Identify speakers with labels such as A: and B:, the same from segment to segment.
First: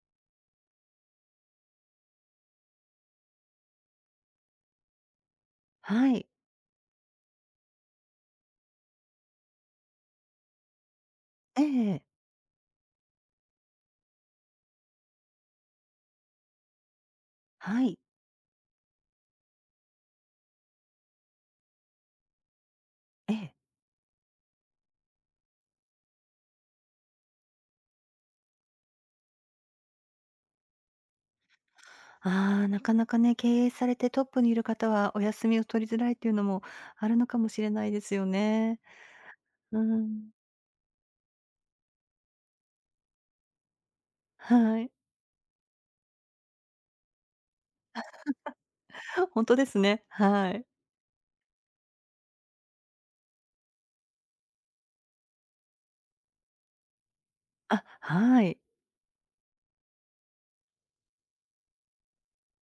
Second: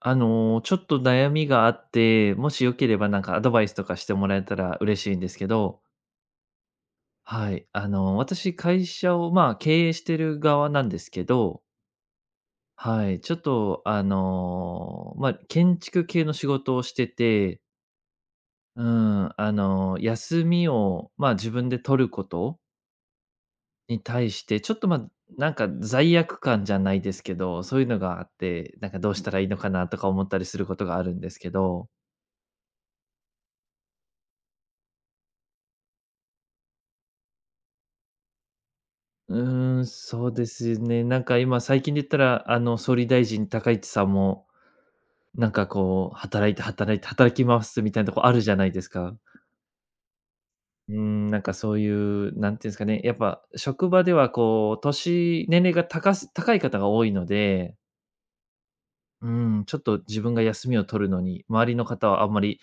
A: ちょっと悩みがあって、もしよければなんかアドバイスとかしてもらえたら嬉しいんですけど、
B: はい。
A: はい。私、会社を、まあ、経営してる側なんですけど、
B: ええ、
A: はい。ちょっと、まあ、建築系の仕事をしてて、
B: はい。
A: うん、休みを、まあ、自分で取ること
B: ええ。
A: に対して、ちょっと、まあ、なんか罪悪感じゃないですけど、そういうのがあって、なんかどうしたらいいのかなとか思ったりすることがあるんですけど、
B: ああ、なかなかね、経営されてトップにいる方はお休みを取りづらいっていうのもあるのかもしれないですよね。
A: う
B: うー
A: そ
B: ん。
A: うですね。なんか今最近で言ったら、総理大臣高市さんも、
B: はい。
A: なんかこう、働いて働いて働き回すみたいなとこあるじゃないですか。
B: あ、ほんとですね。はい。
A: なんかそういう、なんていうんですかね、やっぱ職場ではこう、年齢が高い方が多いので、
B: あ、はい。
A: うん、ちょっと自分が休みを取るのに、周りの方はあんまり、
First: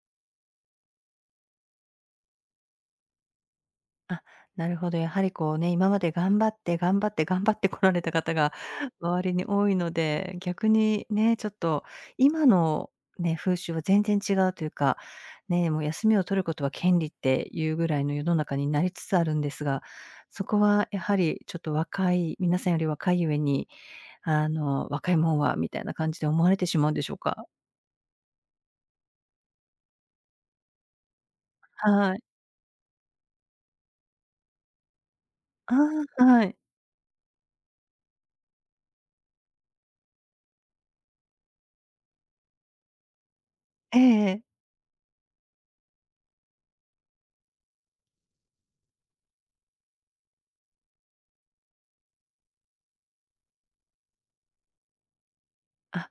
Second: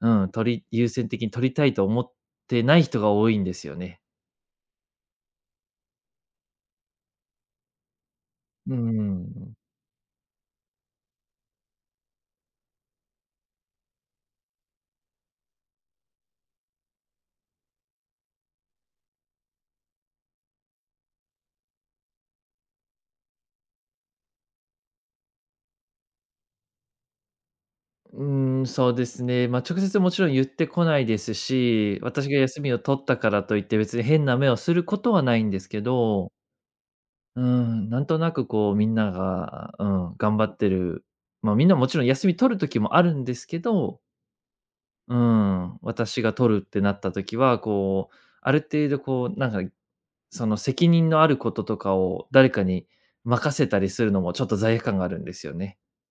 A: うん、優先的に取りたいと思ってない人が多いんですよね。
B: あ、なるほど。やはりこうね、今まで頑張って頑張って頑張ってこられた方が
A: うー
B: 周りに
A: ん。
B: 多いので、逆にね、ちょっと今のね、風習は全然違うというか、ね、もう休みを取ることは権利っていうぐらいの世の中になりつつあるんですが、そこはやはりちょっと若い、皆さんより若いゆえに、若いもんはみたいな感じで思われてしまうんでしょうか？
A: うそうですね。まあ、直接もちろん言ってこないですし、
B: はい。
A: 私が休みを取ったからといって別に変な目をすることはないんです
B: あ
A: け
B: あ、
A: ど、
B: はい。
A: うん、なんとなくこうみんなが、うん、頑張ってる、ま、みんなもちろん休み取る時もあるんですけ
B: え
A: ど、
B: ええ。
A: うん、私が取るってなった時は、こう、ある程度こうなんか、その責任のあることとかを誰かに任せたりするのもちょっと罪悪感があるんですよね。
B: あ、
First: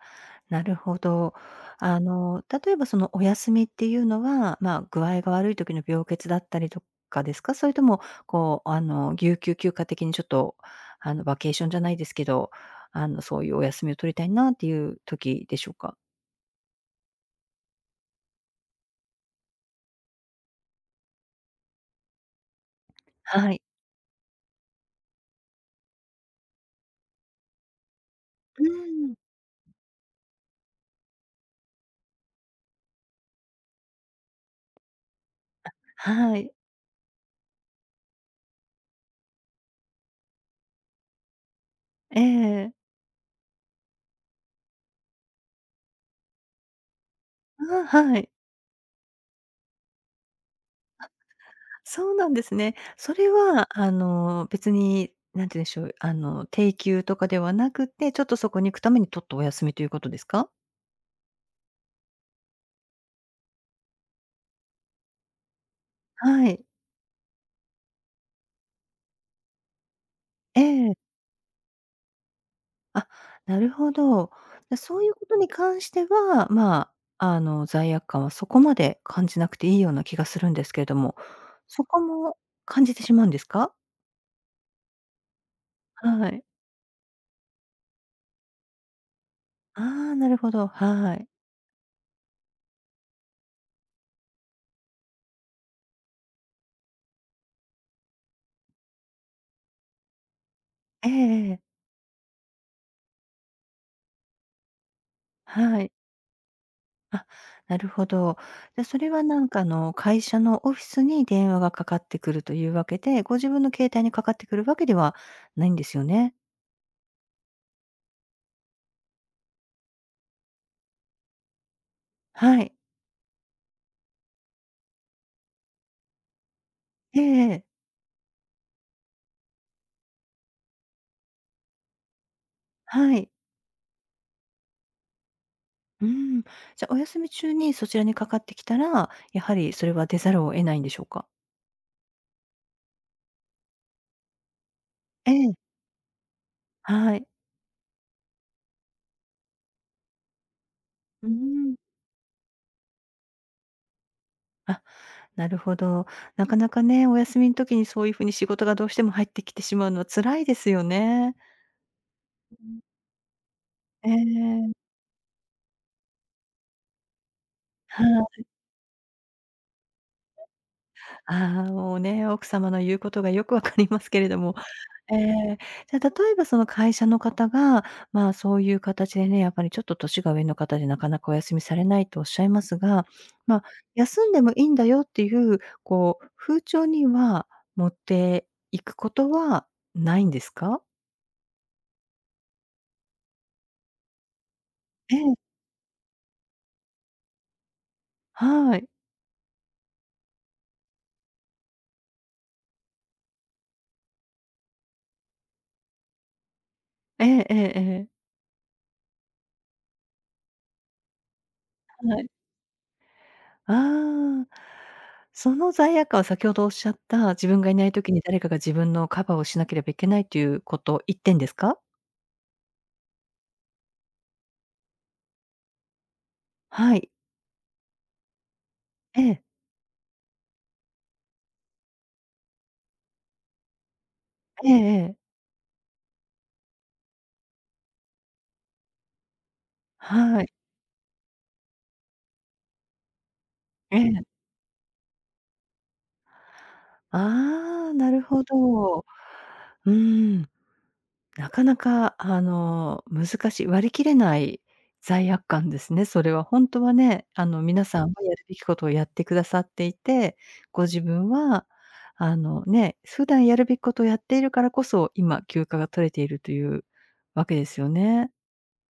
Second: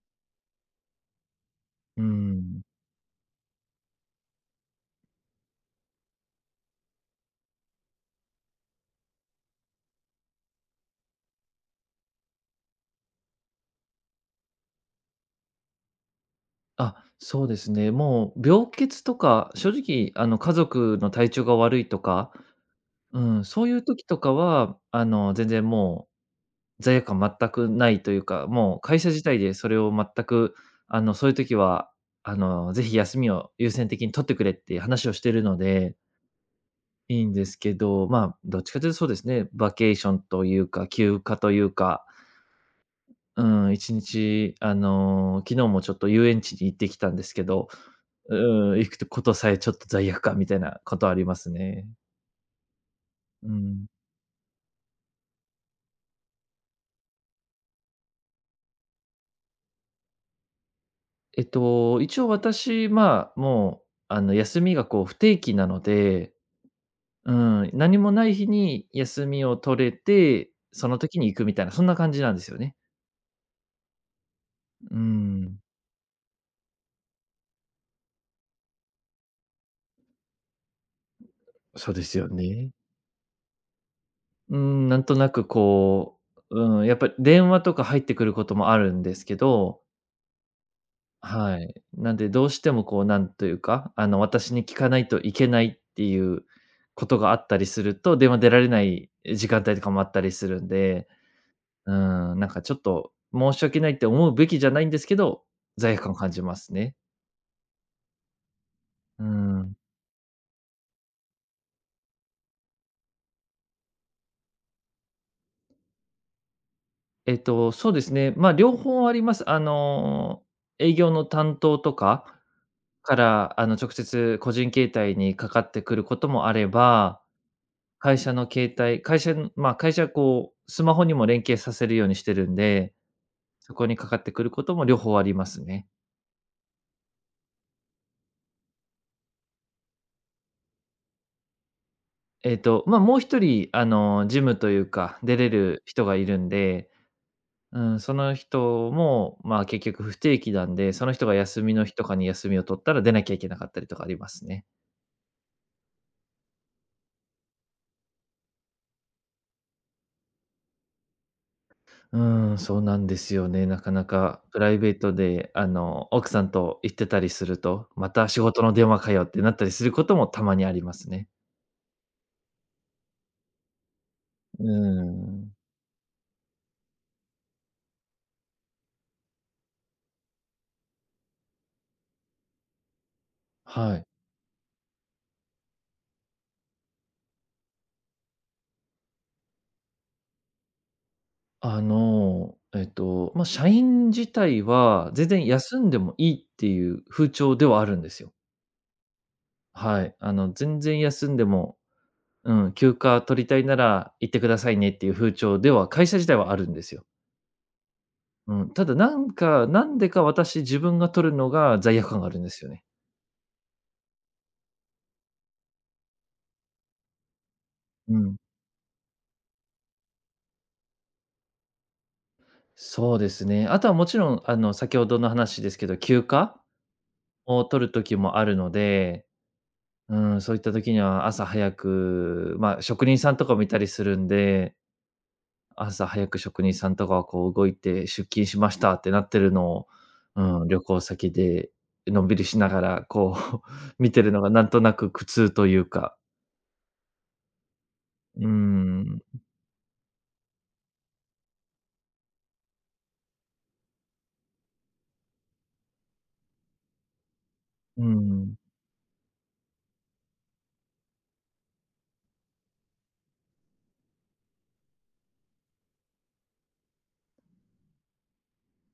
B: なるほど。
A: うん。
B: 例えばそのお休みっていうのは、具合が悪い時の病欠だったりとかですか？それとも、こう、有給休暇的にちょっと、バケーションじゃないですけど、そういうお休みを取りたいなっていう時でしょうか？
A: あ、そうですね。もう病欠とか、正直家族の体調が悪いとか、うん、
B: はい。
A: そういう時とかは、全然もう罪悪感全くないというか、
B: う
A: もう会社
B: ん、
A: 自体でそれを全く、そういう時は、ぜひ休みを優先的に取ってくれって話をしてるので、
B: はい。
A: いいんですけど、まあ、どっちかというとそうですね、バケーションというか、休暇というか、
B: ええ、
A: うん、一日、昨日もちょっと遊園地に行ってきたんですけど、
B: ああ、はい。
A: うん、行くことさえちょっと罪悪感みたいなことありますね。
B: そうなんですね。それ
A: う
B: は、
A: ん。
B: 別に、何て言うんでしょう、定休とかではなくて、ちょっとそこに行くために取ったお休みということですか？
A: 一応私、まあ、もう、休みがこう不定期なので、
B: はい。
A: うん、何もない日に休みを取れて、
B: え
A: その
B: え。
A: 時に行くみたいな、そんな感じなんですよね。
B: あ、なるほど。で、
A: う
B: そういうことに
A: ん、
B: 関しては、罪悪感はそこまで感じなくていいような気がするんですけれども、そ
A: そう
B: こ
A: ですよ
B: も
A: ね。
B: 感じてしまうんですか？
A: うん、なんとなくこ
B: はい。
A: う、うん、やっぱり電話とか入ってくることもあるんですけど、
B: ああ、なるほど、はい。
A: はい。なんで、どうしてもこう、なんというか、私に聞かないといけないっていうことがあったりすると、電話出られない時間帯とかもあったりするんで、
B: ええええ。
A: うん、なんかちょっと申し訳ないって思うべきじゃないんですけど、
B: はい。
A: 罪悪感を感じますね。
B: あ、なるほど。で、それ
A: う
B: はなんか
A: ん。
B: 会社のオフィスに電話がかかってくるというわけで、ご自分の携帯にかかってくるわけではないんですよね？
A: そうですね。まあ、両方あります。営業の担当とか
B: はい。
A: から、直接個人携帯にかかってくることもあれ
B: え
A: ば、
B: えええ。
A: 会社の携帯、会社のまあ、会社はこう、スマホにも連携させるようにしてるんで、
B: はい。
A: そこにかかってくることも両方ありますね。
B: うん。じゃ、あお休み中にそちらにかかってきたら、やはりそれは出ざるを得ないんでしょうか？
A: ま、もう一人、ジムというか、
B: え
A: 出れ
B: え。
A: る人がいるんで、
B: はい。
A: うん、その人も、まあ、結局不定期なんで、その人
B: うー
A: が休み
B: ん。
A: の日とかに休みを取ったら出なきゃいけなかったりとかありますね。
B: あ、なるほど。なかなかね、お休みの時にそういう風に仕事がどうしても入ってきてしまうのは辛いですよね。
A: う
B: う
A: ん、そ
B: ん。
A: うなんですよね。なかな
B: え
A: かプラ
B: え。
A: イベートで、奥さんと行ってたりすると、
B: は
A: また仕
B: い。
A: 事の電話かよってなったりすることもたまにありますね。
B: ああ、もうね、奥様の言うことがよくわかりますけれども、
A: うー
B: え
A: ん、
B: え。じゃ、例えばその会社の方が、そういう形でね、やっぱりちょっと年が上の方でなかなかお休みされないとおっしゃいますが、まあ、
A: はい。
B: 休んでもいいんだよっていう、こう、風潮には持っていくことはないんですか？
A: ま、社員自体は
B: え
A: 全
B: え、
A: 然休んでもいいっていう風潮ではあるんですよ。
B: はい。
A: はい。全然休んでも、うん、休暇取りたいなら行ってくださいねっていう風潮では、会社自体はあるんですよ。
B: ええええええ。
A: うん、ただなんか、なんでか自分が取るのが罪悪感
B: は
A: が
B: い。
A: あるんですよね。
B: ああ。その罪悪感は先ほどおっしゃった、自分がいない時
A: う
B: に
A: ん。
B: 誰かが自分のカバーをしなければいけないということ、て点ですか？
A: そうですね。あとはもちろん、先ほどの話ですけど、休暇
B: はい。
A: を取る時もあるの
B: え
A: で、
B: え。
A: うん、そういった時には朝早く、まあ、職人さんとか見たりするん
B: ええ
A: で、
B: ええ。
A: 朝早く職人さんとかはこう動いて出勤しましたってなってるのを、
B: は
A: う
B: い。
A: ん、旅行先でのんびりしながらこう
B: え
A: 見て
B: え。
A: るのがなんとなく苦痛というか、
B: ああ、なるほ
A: う
B: ど。
A: ん、
B: うーん、なかなか難しい、割り切れない罪悪感ですね、それは。ほんとはね、皆さ
A: う
B: んはやるべ
A: ん、
B: きことをやってくださっていて、ご自分はね、普段やるべきことをやっているからこそ、今休暇が取れているというわけですよね。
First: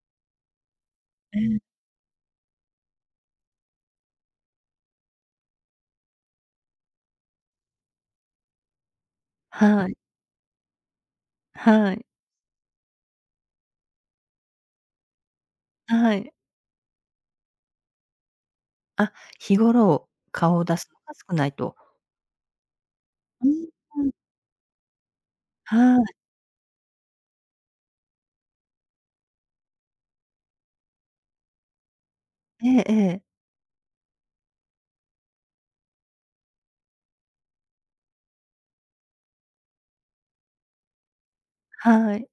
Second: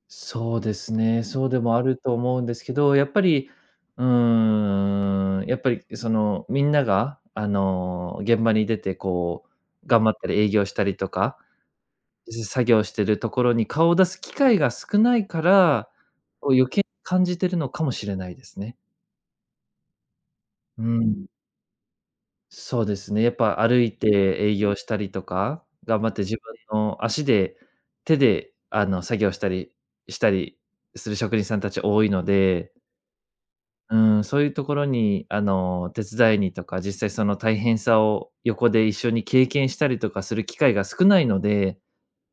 A: そうですね、
B: え
A: そうで
B: え、
A: もあると思うんですけど、やっぱり、うん、やっぱりそのみんながあの現場に出てこう
B: はい、
A: 頑張ったり営業したりとか、
B: はい、
A: 作業してるところに顔を出す機会が少ないから、
B: はい。
A: こう余計感じてるのかもしれないですね。
B: あ、日頃、顔を出
A: う
B: すのが
A: ん。
B: 少ないと。
A: そうですね、やっ
B: うん、
A: ぱ歩い
B: う
A: て
B: ん、
A: 営業したりとか、頑張っ
B: は
A: て自分の足で、手で作業したりする職人さんたち多いの
B: い、
A: で、
B: ええええ。
A: うん、そういうところに手伝いにとか、実際その大変さを横で一緒に経験したりとかする機会が少ないので、
B: はい。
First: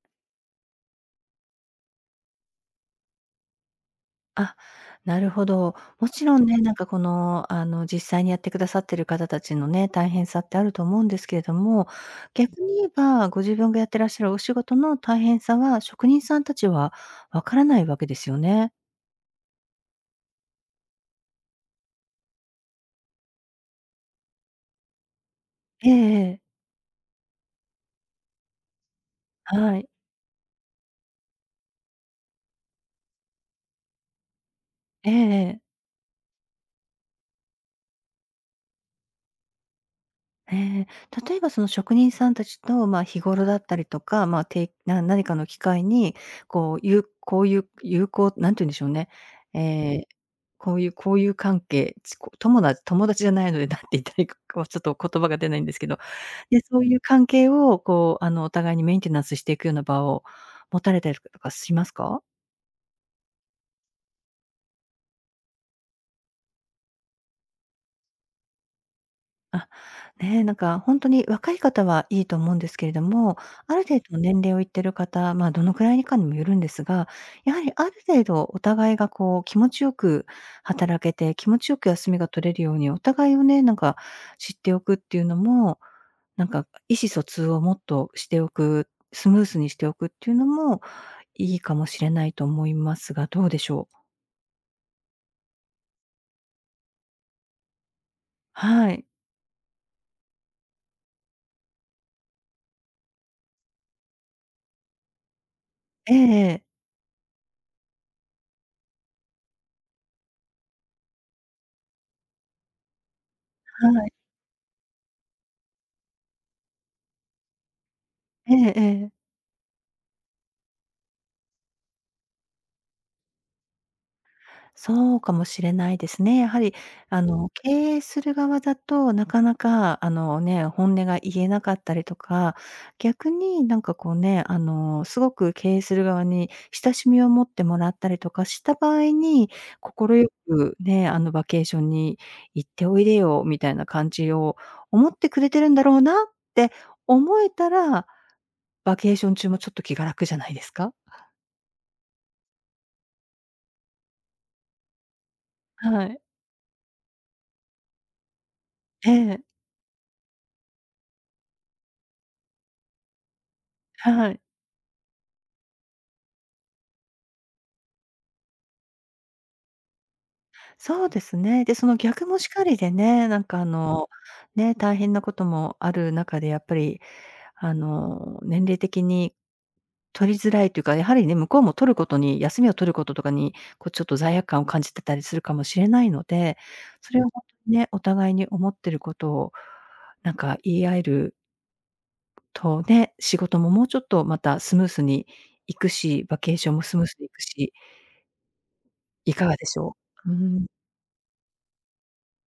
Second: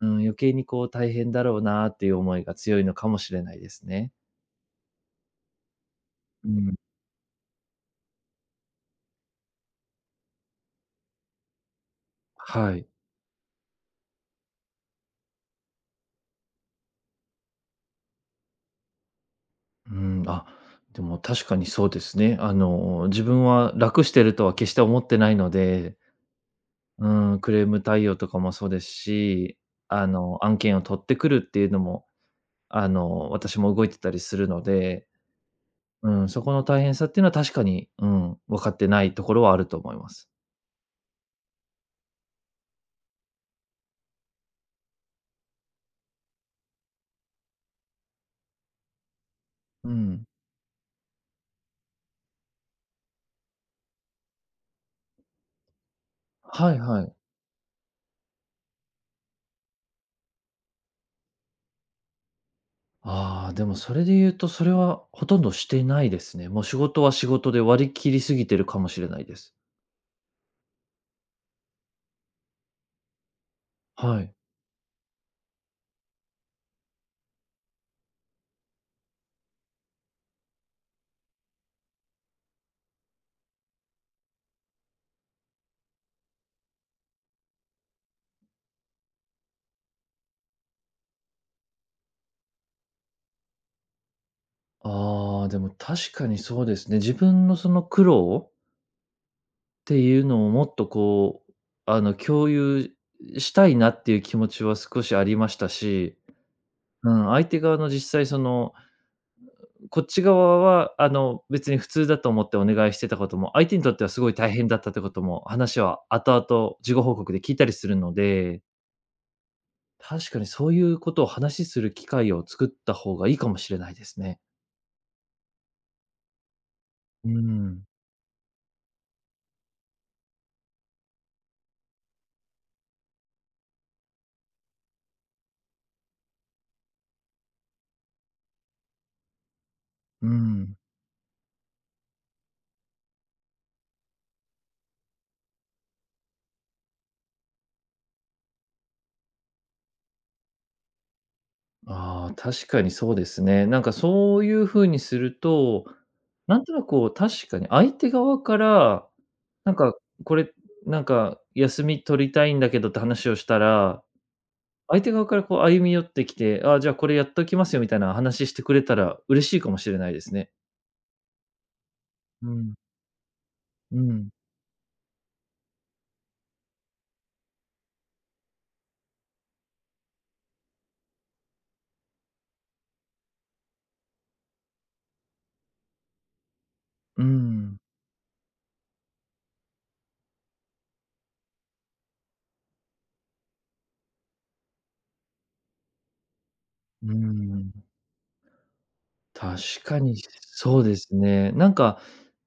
A: うん、余計にこう大変だろうなっていう思いが強いのかもしれないですね。
B: あ、なるほど。もちろん
A: う
B: ね、な
A: ん。
B: んかこの、実際にやってくださってる方たちのね、大変さってあると思うんですけれども、逆に
A: は
B: 言
A: い。
B: えば、ご自分がやってらっしゃるお仕事の大変さは、職人さんたちはわからないわけですよね。
A: うん、あ、でも確かにそうですね。自分は楽してるとは決して思ってないの
B: ええ
A: で、
B: ええ。
A: うん、クレーム対応とかもそうですし、
B: はい。
A: 案件を取ってくるっていうのも、私も動いてたりするので、
B: ええええ。
A: うん、そこの大変さっていうのは確かに、うん、分かってないところはあると思います。
B: 例えばその職人さんたちと、日頃だったりとか、てな何かの機会に、こう、有こういう有効なんて言うんでしょうね、え
A: う
B: え、
A: ん。
B: こういう交友関係、ちこ友達友達じゃないので、なんて言ったらいいか、こう、ちょっと言葉が出ないんですけど、で、
A: はい
B: そういう
A: はい。
B: 関係をこう、お互いにメンテナンスしていくような場を持たれたりとかしますか？
A: ああ、でもそれで言うと、それはほとんどしてないですね。もう仕事は仕事で割り切りすぎてるかもしれないです。
B: あ。ねえ、なんか本当に若い方はいいと思うんですけれども、ある程度の
A: はい。
B: 年齢をいってる方、どのくらいかにもよるんですが、やはりある程度お互いがこう気持ちよく働けて、気持ちよく休みが取れるようにお互いをね、なんか知っておくっていうのも、なんか意思疎通をもっとしておく、スムースにしておくっていうのもいいかもしれないと思いますが、どうでしょう？
A: ああ、でも確かにそうですね。自分のその苦労っ
B: はい。
A: ていうのをもっとこう、共有したいなっていう気持ちは少しありました
B: え
A: し、
B: えええ。
A: うん、相手側の実際その、こっち側は、別に普通だと思ってお願いしてたことも、相手にとって
B: は
A: は
B: い。
A: すごい大変だったってことも、話は後々事後報告で聞いたりするの
B: え
A: で、
B: えええ。
A: 確かにそういうことを話しする機会を作った方がいいかもしれないですね。
B: そうかもしれないですね。やはり、
A: う
B: 経
A: ん、
B: 営する側だと、なかなか、あのね、本音が言えなかったりとか、逆になんかこうね、すごく経営する側に親しみを持ってもらったりとかした場合に、快
A: うん。
B: くね、バケーションに行っておいでよみたいな感じを思ってくれてるんだろうなって思えたら、バケーション中もちょっと気が楽じゃないですか？
A: ああ、確かにそうですね。なんかそういう風にすると、
B: はい。
A: なんとなくこう、確かに相手側から、
B: ええ、
A: なんかこれ、なんか休み取りたいんだけどって話をしたら、
B: はい。
A: 相手側からこう歩み寄ってきて、ああ、じゃあこれやっときますよみたいな話してくれたら嬉しいかもしれないですね。
B: そうですね。で、その逆も
A: う
B: しか
A: ん、
B: りでね、なんか
A: うん、
B: ね、大変なこともある中で、やっぱり年齢的に取りづらいというか、やはりね、向こうも取ることに休みを取ることとかに、こうちょっと罪悪感を感じてたりするかもしれないので、それ
A: う
B: を本当
A: ん、
B: にね、お互いに思ってることを、なんか言い合えるとね、仕事ももうちょっとまたスムースにいくし、バケーションもスムー
A: う
B: スにいく
A: ん。
B: し、いかが
A: 確
B: でしょ
A: かに
B: う？うん、
A: そうですね。なんか、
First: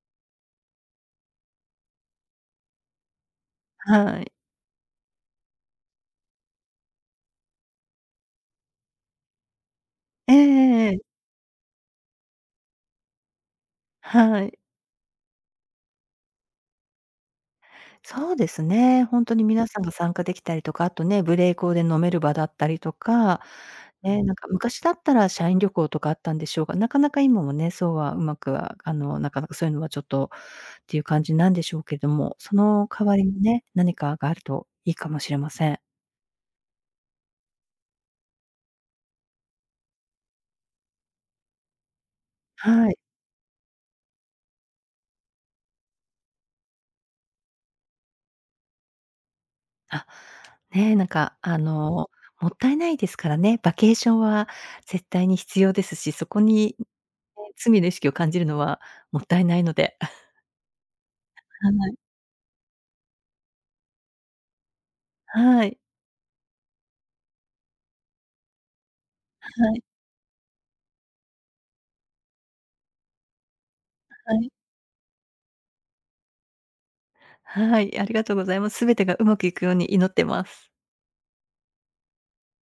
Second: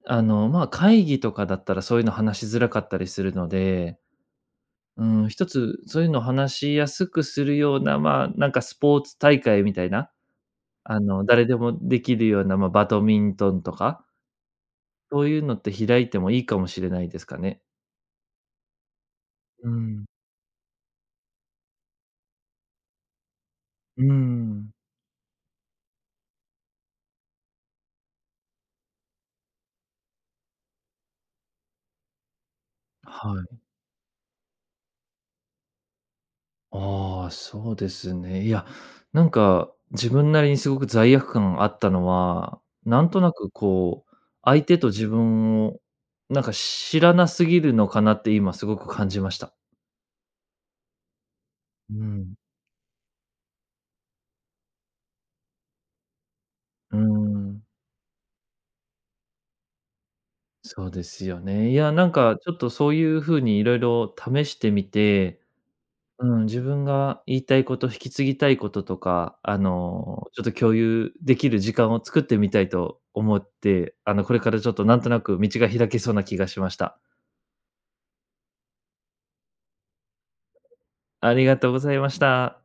A: まあ、会議とかだったらそういうの話しづらかったりするので、
B: はい。
A: うん、一つそういうの話しやすくするような、まあ、なんかスポーツ大会みたいな、
B: ええええ、
A: 誰でもできるような、まあ、バドミントンとか、
B: はい。
A: そういうのって開いてもいいかもしれないですかね。
B: そうですね。本当に
A: う
B: 皆さんが
A: ん。
B: 参加できたりとか、あとね、無礼講で飲める場だったりとか、
A: う
B: ね、なんか
A: ん。
B: 昔だったら社員旅行とかあったんでしょうが、なかなか今もね、そうはうまくは、なかなかそういうのはちょっとっていう感じなんでしょうけれども、その代わり
A: は
B: に
A: い。
B: ね、何かがあるといいかもしれません。
A: ああ、そうですね。いや、なんか、自分なりにすごく罪悪感あったのは、
B: はい。
A: なんとなくこう、相手と自分を、なんか知らなすぎるのかなって今すごく感じました。
B: あ、ねえ、なんか、
A: うん。
B: もったいないですからね、バケーションは絶対に必要ですし、そこに、ね、
A: うーん。
B: 罪の意識を感じるのはもったいないので。
A: そうですよ
B: は
A: ね。いや、
B: い。
A: なんかちょっとそういう風にいろいろ試してみて、
B: はい。
A: うん、自分が言いたいこと、引き継ぎたいこととか、
B: はい、
A: ちょっと共有できる時間を作ってみたいと思って、こ
B: は
A: れか
B: い。
A: らちょっとなんとなく道が開けそうな気がしました。
B: はい、ありがとうございます。すべてがうまくいくように祈ってます。
A: ありがとうございました。